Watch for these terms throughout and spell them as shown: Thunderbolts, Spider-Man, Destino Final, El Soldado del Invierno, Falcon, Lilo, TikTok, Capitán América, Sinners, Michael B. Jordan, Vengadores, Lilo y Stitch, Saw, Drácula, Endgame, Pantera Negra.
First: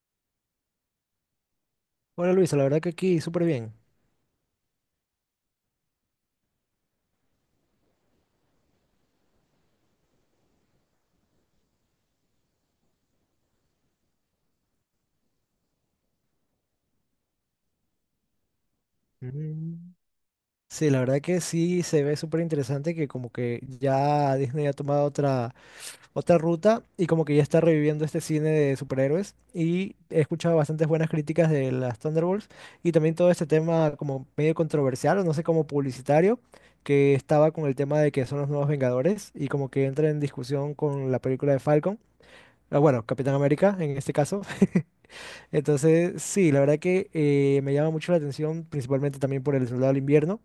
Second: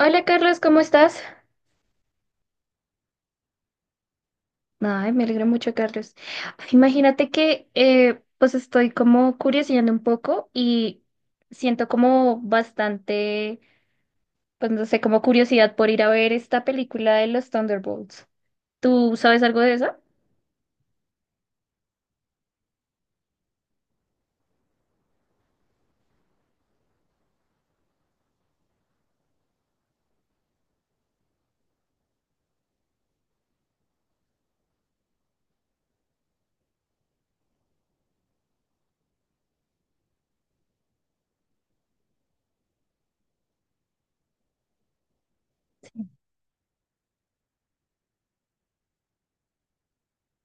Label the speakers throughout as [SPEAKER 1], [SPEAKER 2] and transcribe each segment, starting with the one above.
[SPEAKER 1] Hola Carlos, ¿cómo estás?
[SPEAKER 2] Hola Luisa, la verdad que aquí súper bien.
[SPEAKER 1] Ay, me alegra mucho, Carlos. Imagínate que pues estoy como curioseando un poco y siento como bastante, pues no sé, como curiosidad por ir a ver esta película de los Thunderbolts. ¿Tú sabes algo de
[SPEAKER 2] Mm.
[SPEAKER 1] eso?
[SPEAKER 2] Sí, la verdad que sí se ve súper interesante que como que ya Disney ha tomado otra ruta y como que ya está reviviendo este cine de superhéroes y he escuchado bastantes buenas críticas de las Thunderbolts y también todo este tema como medio controversial o no sé, como publicitario que estaba con el tema de que son los nuevos Vengadores y como que entra en discusión con la película de Falcon, ah, bueno, Capitán América en este caso. Entonces, sí, la verdad que me llama mucho la atención, principalmente también por El Soldado del Invierno.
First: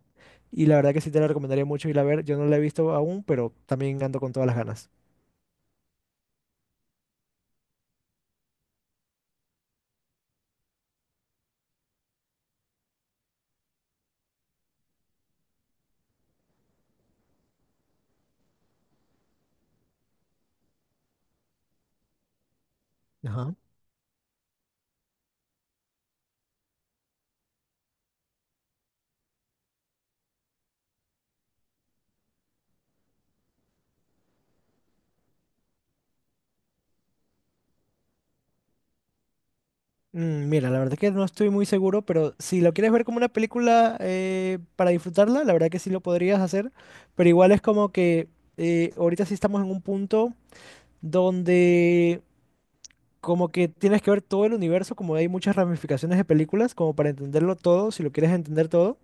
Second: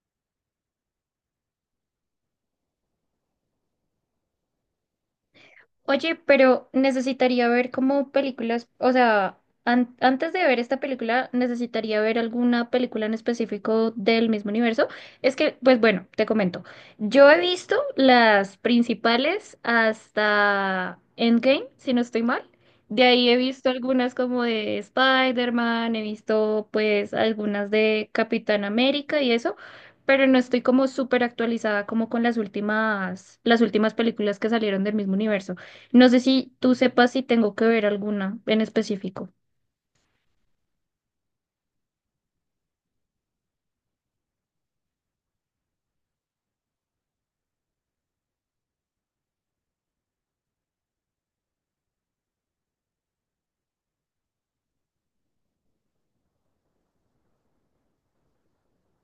[SPEAKER 2] Y la verdad que sí te la recomendaría mucho ir a ver. Yo no la he visto aún, pero también ando con todas las ganas.
[SPEAKER 1] Oye, pero necesitaría ver como películas, o sea, antes de ver esta película, necesitaría ver alguna película en específico del mismo universo. Es que, pues bueno, te comento. Yo he visto las principales hasta Endgame, si no estoy mal. De ahí he
[SPEAKER 2] Ajá.
[SPEAKER 1] visto algunas como de Spider-Man, he visto pues algunas de Capitán América y eso, pero no estoy como súper actualizada como con las últimas películas que salieron del mismo universo. No sé si tú sepas si tengo que ver alguna en específico.
[SPEAKER 2] Mm, mira, la verdad que no estoy muy seguro, pero si lo quieres ver como una película para disfrutarla, la verdad que sí lo podrías hacer. Pero igual es como que ahorita sí estamos en un punto donde como que tienes que ver todo el universo, como hay muchas ramificaciones de películas, como para entenderlo todo, si lo quieres entender todo.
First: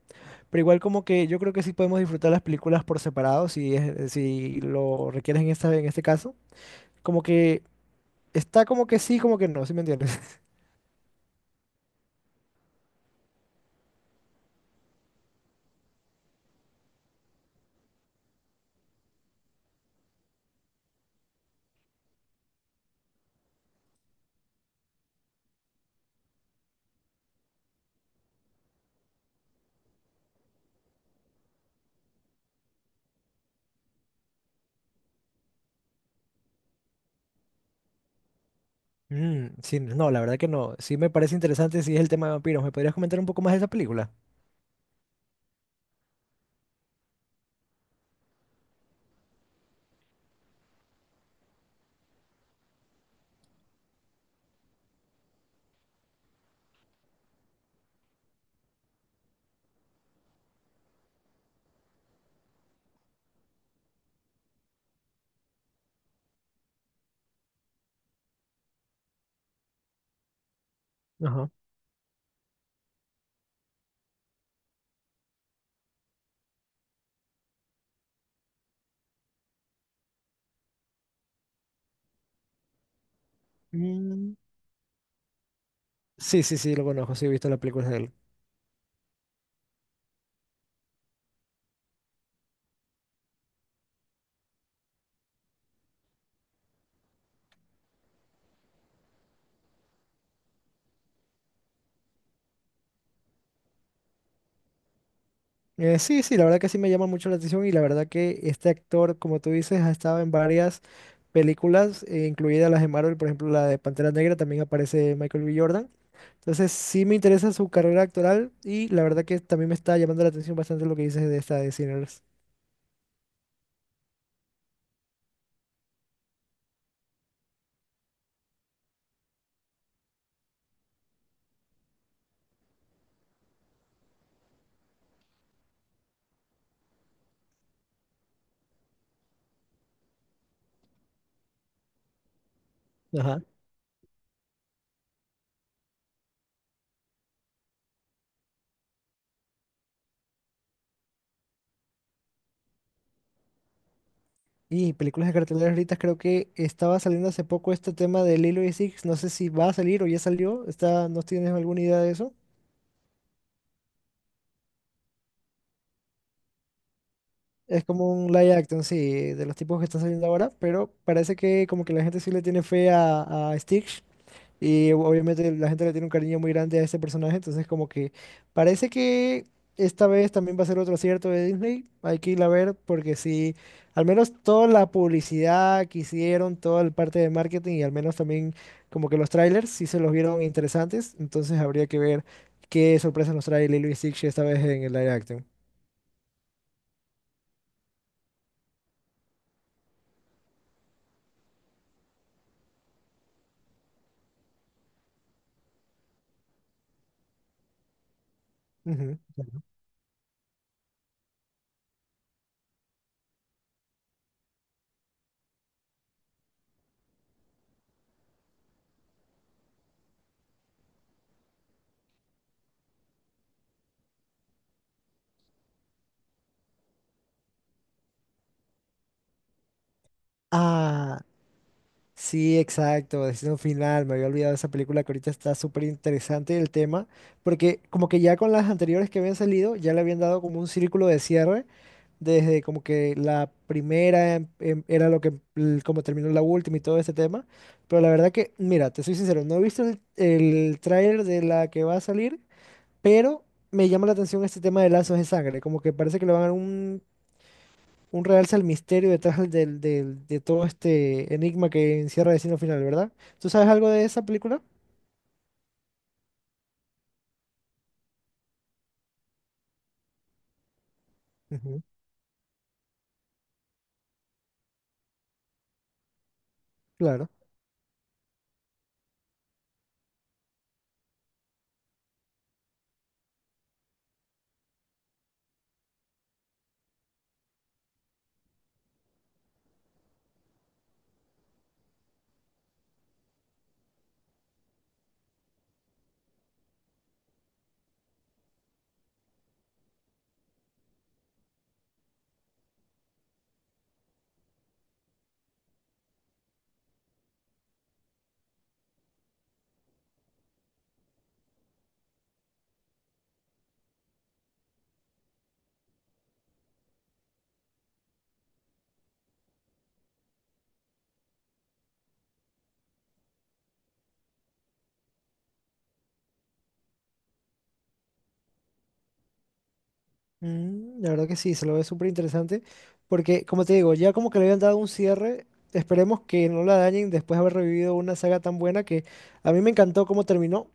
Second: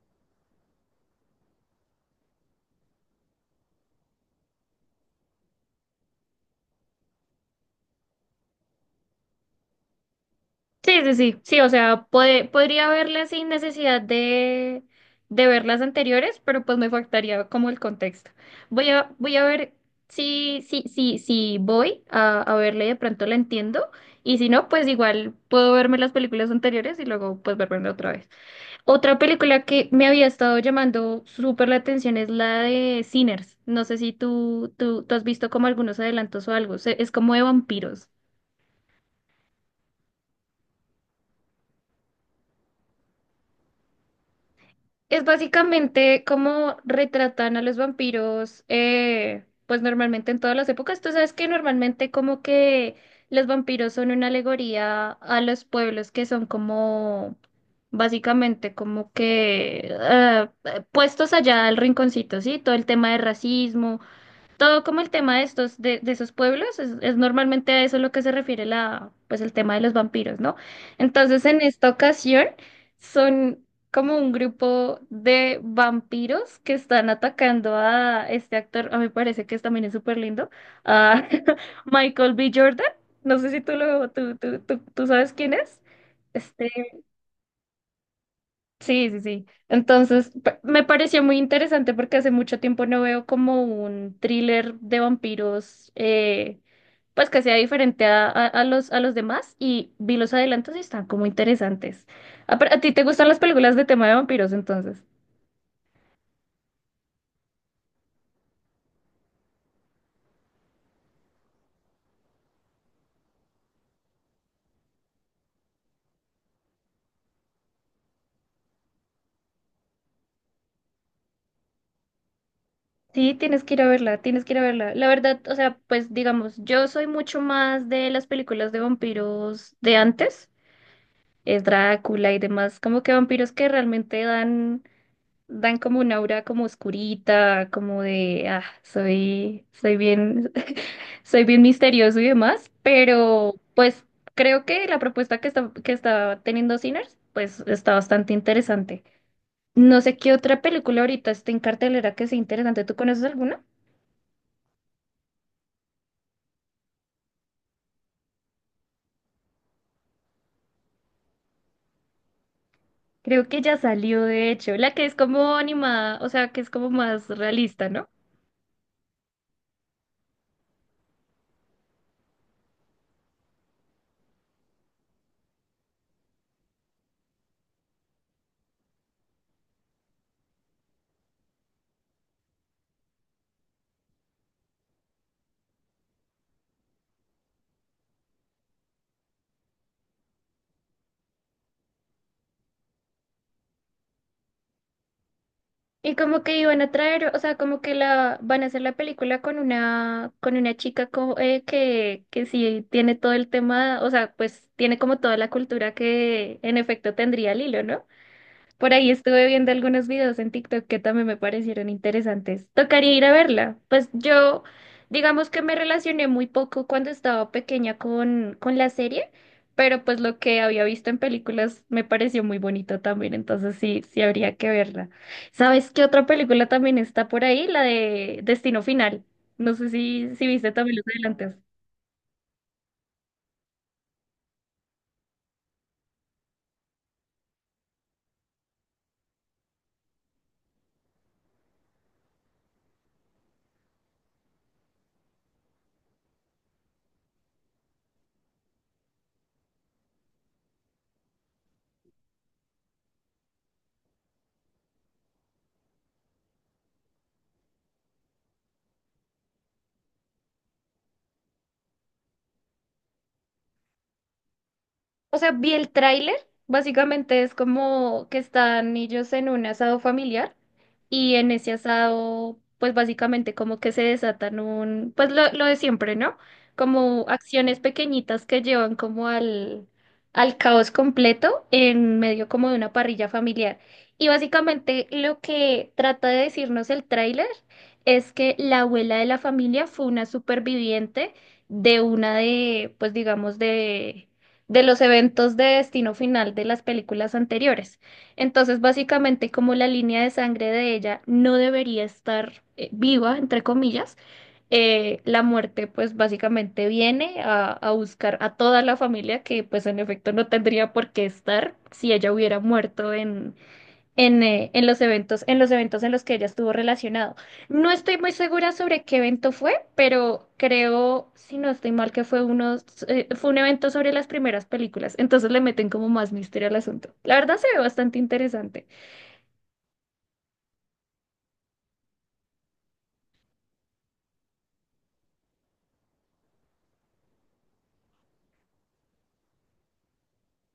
[SPEAKER 2] Pero igual como que yo creo que sí podemos disfrutar las películas por separado, si es, si lo requieres en esta, en este caso. Como que está como que sí, como que no, ¿sí me entiendes?
[SPEAKER 1] Sí, sí, sí, sí, o sea, podría verla sin necesidad de ver las anteriores, pero pues me faltaría como el contexto. Voy a ver si voy a verla y de pronto la entiendo, y si no, pues igual puedo verme las películas anteriores y luego pues verme otra vez. Otra película que me había estado llamando súper la atención es la de Sinners. No sé si tú has visto como algunos adelantos o algo. Es como de vampiros.
[SPEAKER 2] Mm, sí, no, la verdad que no. Sí me parece interesante si es el tema de vampiros. ¿Me podrías comentar un poco más de esa película?
[SPEAKER 1] Es básicamente como retratan a los vampiros, pues normalmente en todas las épocas. Tú sabes que normalmente como que los vampiros son una alegoría a los pueblos que son como, básicamente como que puestos allá al rinconcito, ¿sí? Todo el tema de racismo. Todo como el tema de estos, de esos pueblos, es normalmente a eso lo que se refiere la, pues el tema de los vampiros, ¿no? Entonces,
[SPEAKER 2] Ajá.
[SPEAKER 1] en esta ocasión, son como un grupo de vampiros que están atacando a este actor, a mí me parece que también es súper lindo, a Michael B. Jordan. No sé si tú lo,
[SPEAKER 2] Mm,
[SPEAKER 1] tú sabes quién es.
[SPEAKER 2] sí, sí,
[SPEAKER 1] Este,
[SPEAKER 2] sí, lo conozco, sí he visto las películas de él.
[SPEAKER 1] Sí, sí, sí. Entonces, me pareció muy interesante porque hace mucho tiempo no veo como un thriller de vampiros, pues que sea diferente a a los demás y vi los adelantos y están como interesantes. Ah, pero ¿a ti te gustan las películas de tema de vampiros entonces?
[SPEAKER 2] Sí, sí, la verdad que sí me llama mucho la atención y la verdad que este actor, como tú dices, ha estado en varias películas, incluidas las de Marvel, por ejemplo, la de Pantera Negra, también aparece Michael B. Jordan. Entonces, sí me interesa su carrera actoral y la verdad que también me está llamando la atención bastante lo que dices de esta de Sinners.
[SPEAKER 1] Sí, tienes que ir a verla, tienes que ir a verla. La verdad, o sea, pues digamos, yo soy mucho más de las películas de vampiros de antes, es Drácula y demás, como que vampiros que realmente dan como un aura como oscurita, como de, ah, soy bien, soy bien misterioso y demás,
[SPEAKER 2] Ajá.
[SPEAKER 1] pero pues creo que la propuesta que que está teniendo Sinners, pues está bastante interesante. No sé qué otra película ahorita está en cartelera que sea interesante. ¿Tú conoces alguna?
[SPEAKER 2] Y películas de cartelera ahorita creo que estaba saliendo hace poco este tema de Lilo y Six, no sé si va a salir o ya salió, está, ¿no tienes alguna idea de eso?
[SPEAKER 1] Creo que ya salió, de hecho, la que es como animada, o sea, que es como más
[SPEAKER 2] Es
[SPEAKER 1] realista, ¿no?
[SPEAKER 2] como un live action, sí, de los tipos que están saliendo ahora, pero parece que como que la gente sí le tiene fe a Stitch y obviamente la gente le tiene un cariño muy grande a este personaje, entonces como que parece que esta vez también va a ser otro acierto de Disney, hay que ir a ver porque sí, al menos toda la publicidad que hicieron, toda la parte de marketing y al menos también como que los trailers sí se los vieron interesantes, entonces habría que ver qué sorpresas nos trae Lilo y Stitch esta vez en el live action.
[SPEAKER 1] Y como que iban a traer, o sea, como que la van a hacer la película con una chica que sí tiene todo el tema, o sea, pues tiene como toda la cultura que en efecto tendría Lilo, ¿no? Por ahí
[SPEAKER 2] Ujú.
[SPEAKER 1] estuve viendo algunos videos en TikTok que también me parecieron interesantes. Tocaría ir a verla. Pues yo, digamos que me relacioné muy poco cuando estaba pequeña con la serie, pero pues lo que había visto en películas me pareció muy bonito también, entonces sí, sí habría que verla. ¿Sabes qué otra película también está por ahí? La de Destino Final. No sé si viste también los
[SPEAKER 2] Ah.
[SPEAKER 1] adelantos.
[SPEAKER 2] Sí, exacto, Destino Final, me había olvidado de esa película que ahorita está súper interesante el tema, porque como que ya con las anteriores que habían salido, ya le habían dado como un círculo de cierre, desde como que la primera era lo que, como terminó la última y todo este tema, pero la verdad que, mira, te soy sincero, no he visto el tráiler de la que va a salir, pero me llama la atención este tema de lazos de sangre, como que parece que le van a dar un realce al misterio detrás de todo este enigma que encierra Destino Final, ¿verdad? ¿Tú sabes algo de esa película?
[SPEAKER 1] O sea, vi el tráiler, básicamente es como que están ellos en un asado familiar y en ese
[SPEAKER 2] Ujú.
[SPEAKER 1] asado, pues básicamente como que se desatan un, pues lo de siempre, ¿no? Como
[SPEAKER 2] Claro.
[SPEAKER 1] acciones pequeñitas que llevan como al, al caos completo en medio como de una parrilla familiar. Y básicamente lo que trata de decirnos el tráiler es que la abuela de la familia fue una superviviente de una pues digamos, de los eventos de destino final de las películas anteriores. Entonces, básicamente, como la línea de sangre de ella no debería estar viva, entre comillas, la muerte, pues básicamente viene a buscar a toda la familia que, pues en efecto, no tendría por qué estar si ella hubiera muerto en los eventos, en los eventos en los que ella estuvo relacionado. No estoy muy segura sobre qué evento fue, pero creo, si no estoy mal, que fue uno, fue un evento sobre las primeras películas. Entonces le meten como más misterio al asunto. La verdad se ve bastante interesante.
[SPEAKER 2] Mm, la verdad que sí, se lo ve súper interesante, porque como te digo, ya como que le habían dado un cierre, esperemos que no la dañen después de haber revivido una saga tan buena que a mí me encantó cómo terminó,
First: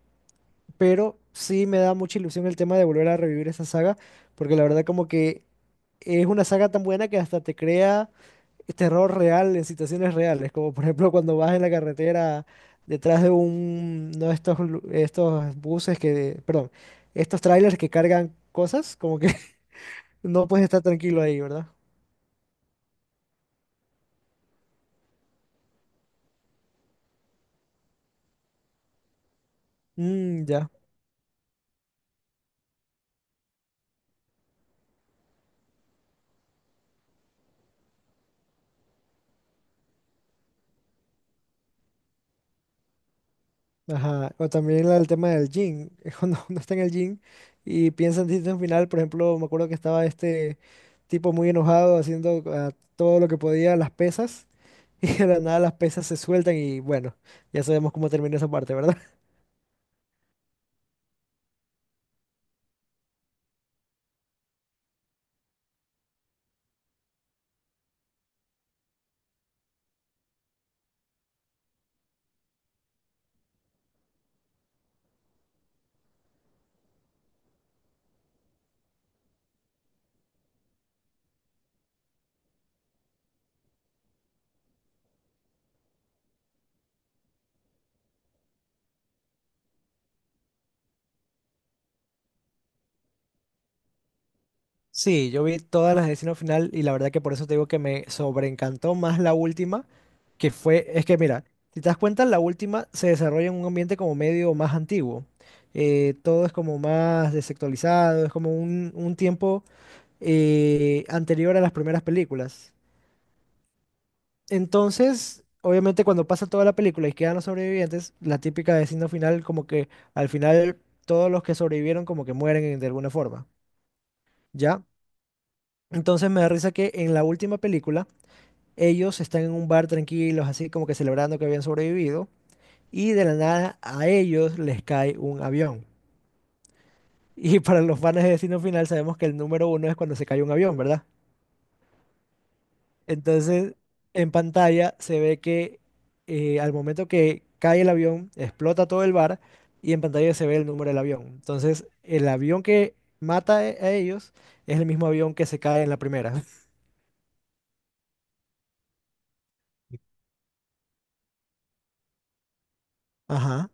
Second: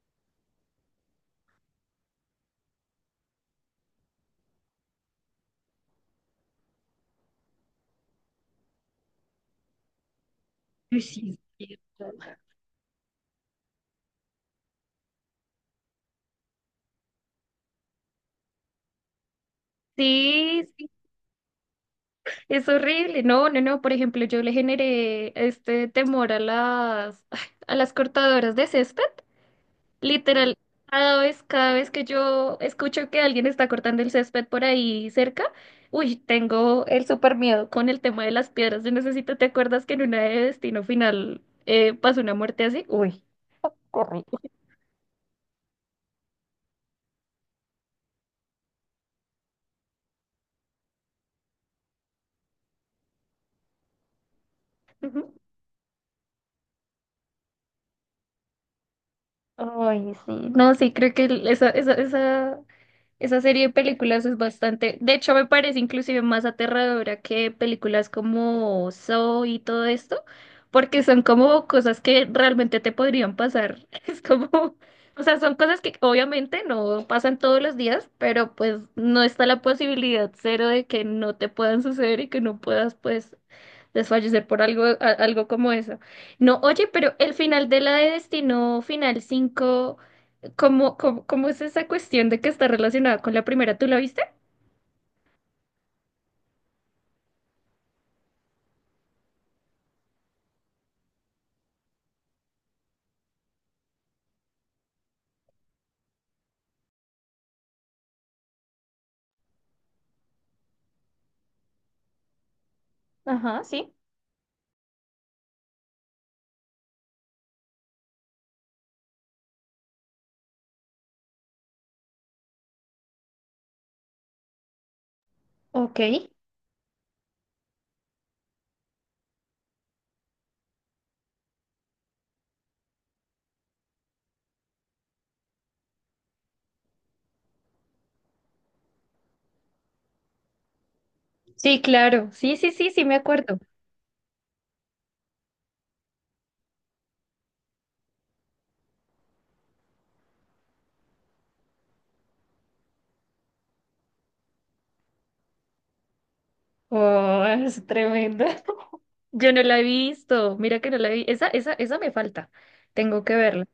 [SPEAKER 2] pero sí me da mucha ilusión el tema de volver a revivir esa saga, porque la verdad como que es una saga tan buena que hasta te crea terror real en situaciones reales, como por
[SPEAKER 1] Uy,
[SPEAKER 2] ejemplo
[SPEAKER 1] sí,
[SPEAKER 2] cuando
[SPEAKER 1] es
[SPEAKER 2] vas en la
[SPEAKER 1] cierto.
[SPEAKER 2] carretera detrás de un, no estos, estos buses que, perdón, estos trailers que cargan cosas, como que no
[SPEAKER 1] Sí,
[SPEAKER 2] puedes estar
[SPEAKER 1] sí,
[SPEAKER 2] tranquilo ahí, ¿verdad?
[SPEAKER 1] es horrible. No, no, no. Por ejemplo, yo le generé este temor a las, ay, a las cortadoras de césped.
[SPEAKER 2] Mm,
[SPEAKER 1] Literal,
[SPEAKER 2] ya.
[SPEAKER 1] cada vez que yo escucho que alguien está cortando el césped por ahí cerca, uy, tengo el súper miedo con el tema de las piedras. Yo necesito, ¿te acuerdas que en una de Destino Final pasó una muerte así? Uy.
[SPEAKER 2] Ajá. O también el tema del gym, es cuando uno está en el gym y piensa en Destino Final, por ejemplo, me acuerdo que estaba este tipo muy enojado haciendo todo lo que podía las pesas y de
[SPEAKER 1] Ujú.
[SPEAKER 2] la nada las pesas se sueltan y bueno, ya sabemos cómo termina esa parte, ¿verdad?
[SPEAKER 1] Ay, sí. No, sí, creo que esa. Esa serie de películas es bastante, de hecho me parece inclusive más aterradora que películas como Saw y todo esto, porque son como cosas que realmente te podrían pasar. Es como, o sea, son cosas que obviamente no pasan todos los días, pero pues no está la posibilidad cero de que no te puedan suceder y que no puedas pues desfallecer por algo, algo como eso. No, oye, pero el final de la de Destino Final 5. Cómo es esa cuestión de que está relacionada con la primera? ¿Tú la viste?
[SPEAKER 2] Sí, yo vi todas las de Final y la verdad que por eso te digo que me sobreencantó más la última, que fue, es que mira, si te das cuenta, la última se desarrolla en un ambiente como medio más antiguo. Todo es como más desactualizado, es como un tiempo anterior a las primeras películas.
[SPEAKER 1] Ajá, sí.
[SPEAKER 2] Entonces, obviamente cuando pasa toda la película y quedan los sobrevivientes, la típica de Final como que al final todos los que sobrevivieron como que mueren de alguna forma, ¿ya?
[SPEAKER 1] Ok.
[SPEAKER 2] Entonces me da risa que en la última película ellos están en un bar tranquilos, así como que celebrando que habían sobrevivido, y de la nada a ellos les cae un avión. Y para los fans de Destino Final sabemos que el número uno es cuando se cae un avión, ¿verdad?
[SPEAKER 1] Sí, claro. Sí, sí, sí, sí, me acuerdo.
[SPEAKER 2] Entonces, en pantalla se ve que al momento que cae el avión, explota todo el bar y en pantalla se ve el número del avión. Entonces, el avión que mata a ellos es el mismo avión que se cae en la primera.
[SPEAKER 1] Oh, es tremendo. Yo no la he visto. Mira que no la vi. Esa me falta. Tengo que verla.
[SPEAKER 2] Ajá.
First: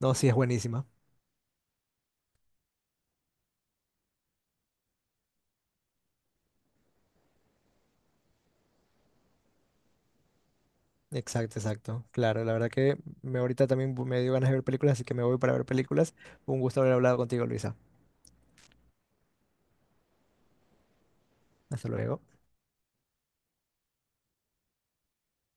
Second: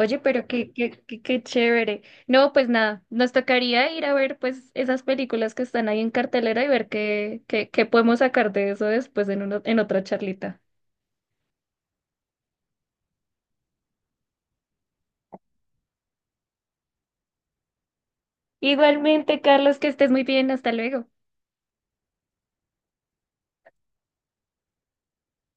[SPEAKER 2] No, sí, es
[SPEAKER 1] pero qué,
[SPEAKER 2] buenísima.
[SPEAKER 1] qué chévere. No, pues nada, nos tocaría ir a ver pues esas películas que están ahí en cartelera y ver qué, qué podemos sacar de eso después en, en otra charlita.
[SPEAKER 2] Exacto, exacto. Claro, la verdad que me ahorita también me dio ganas de ver películas, así que me voy para ver películas. Un gusto haber hablado contigo, Luisa.
[SPEAKER 1] Igualmente, Carlos, que estés muy bien. Hasta luego.
[SPEAKER 2] Hasta luego.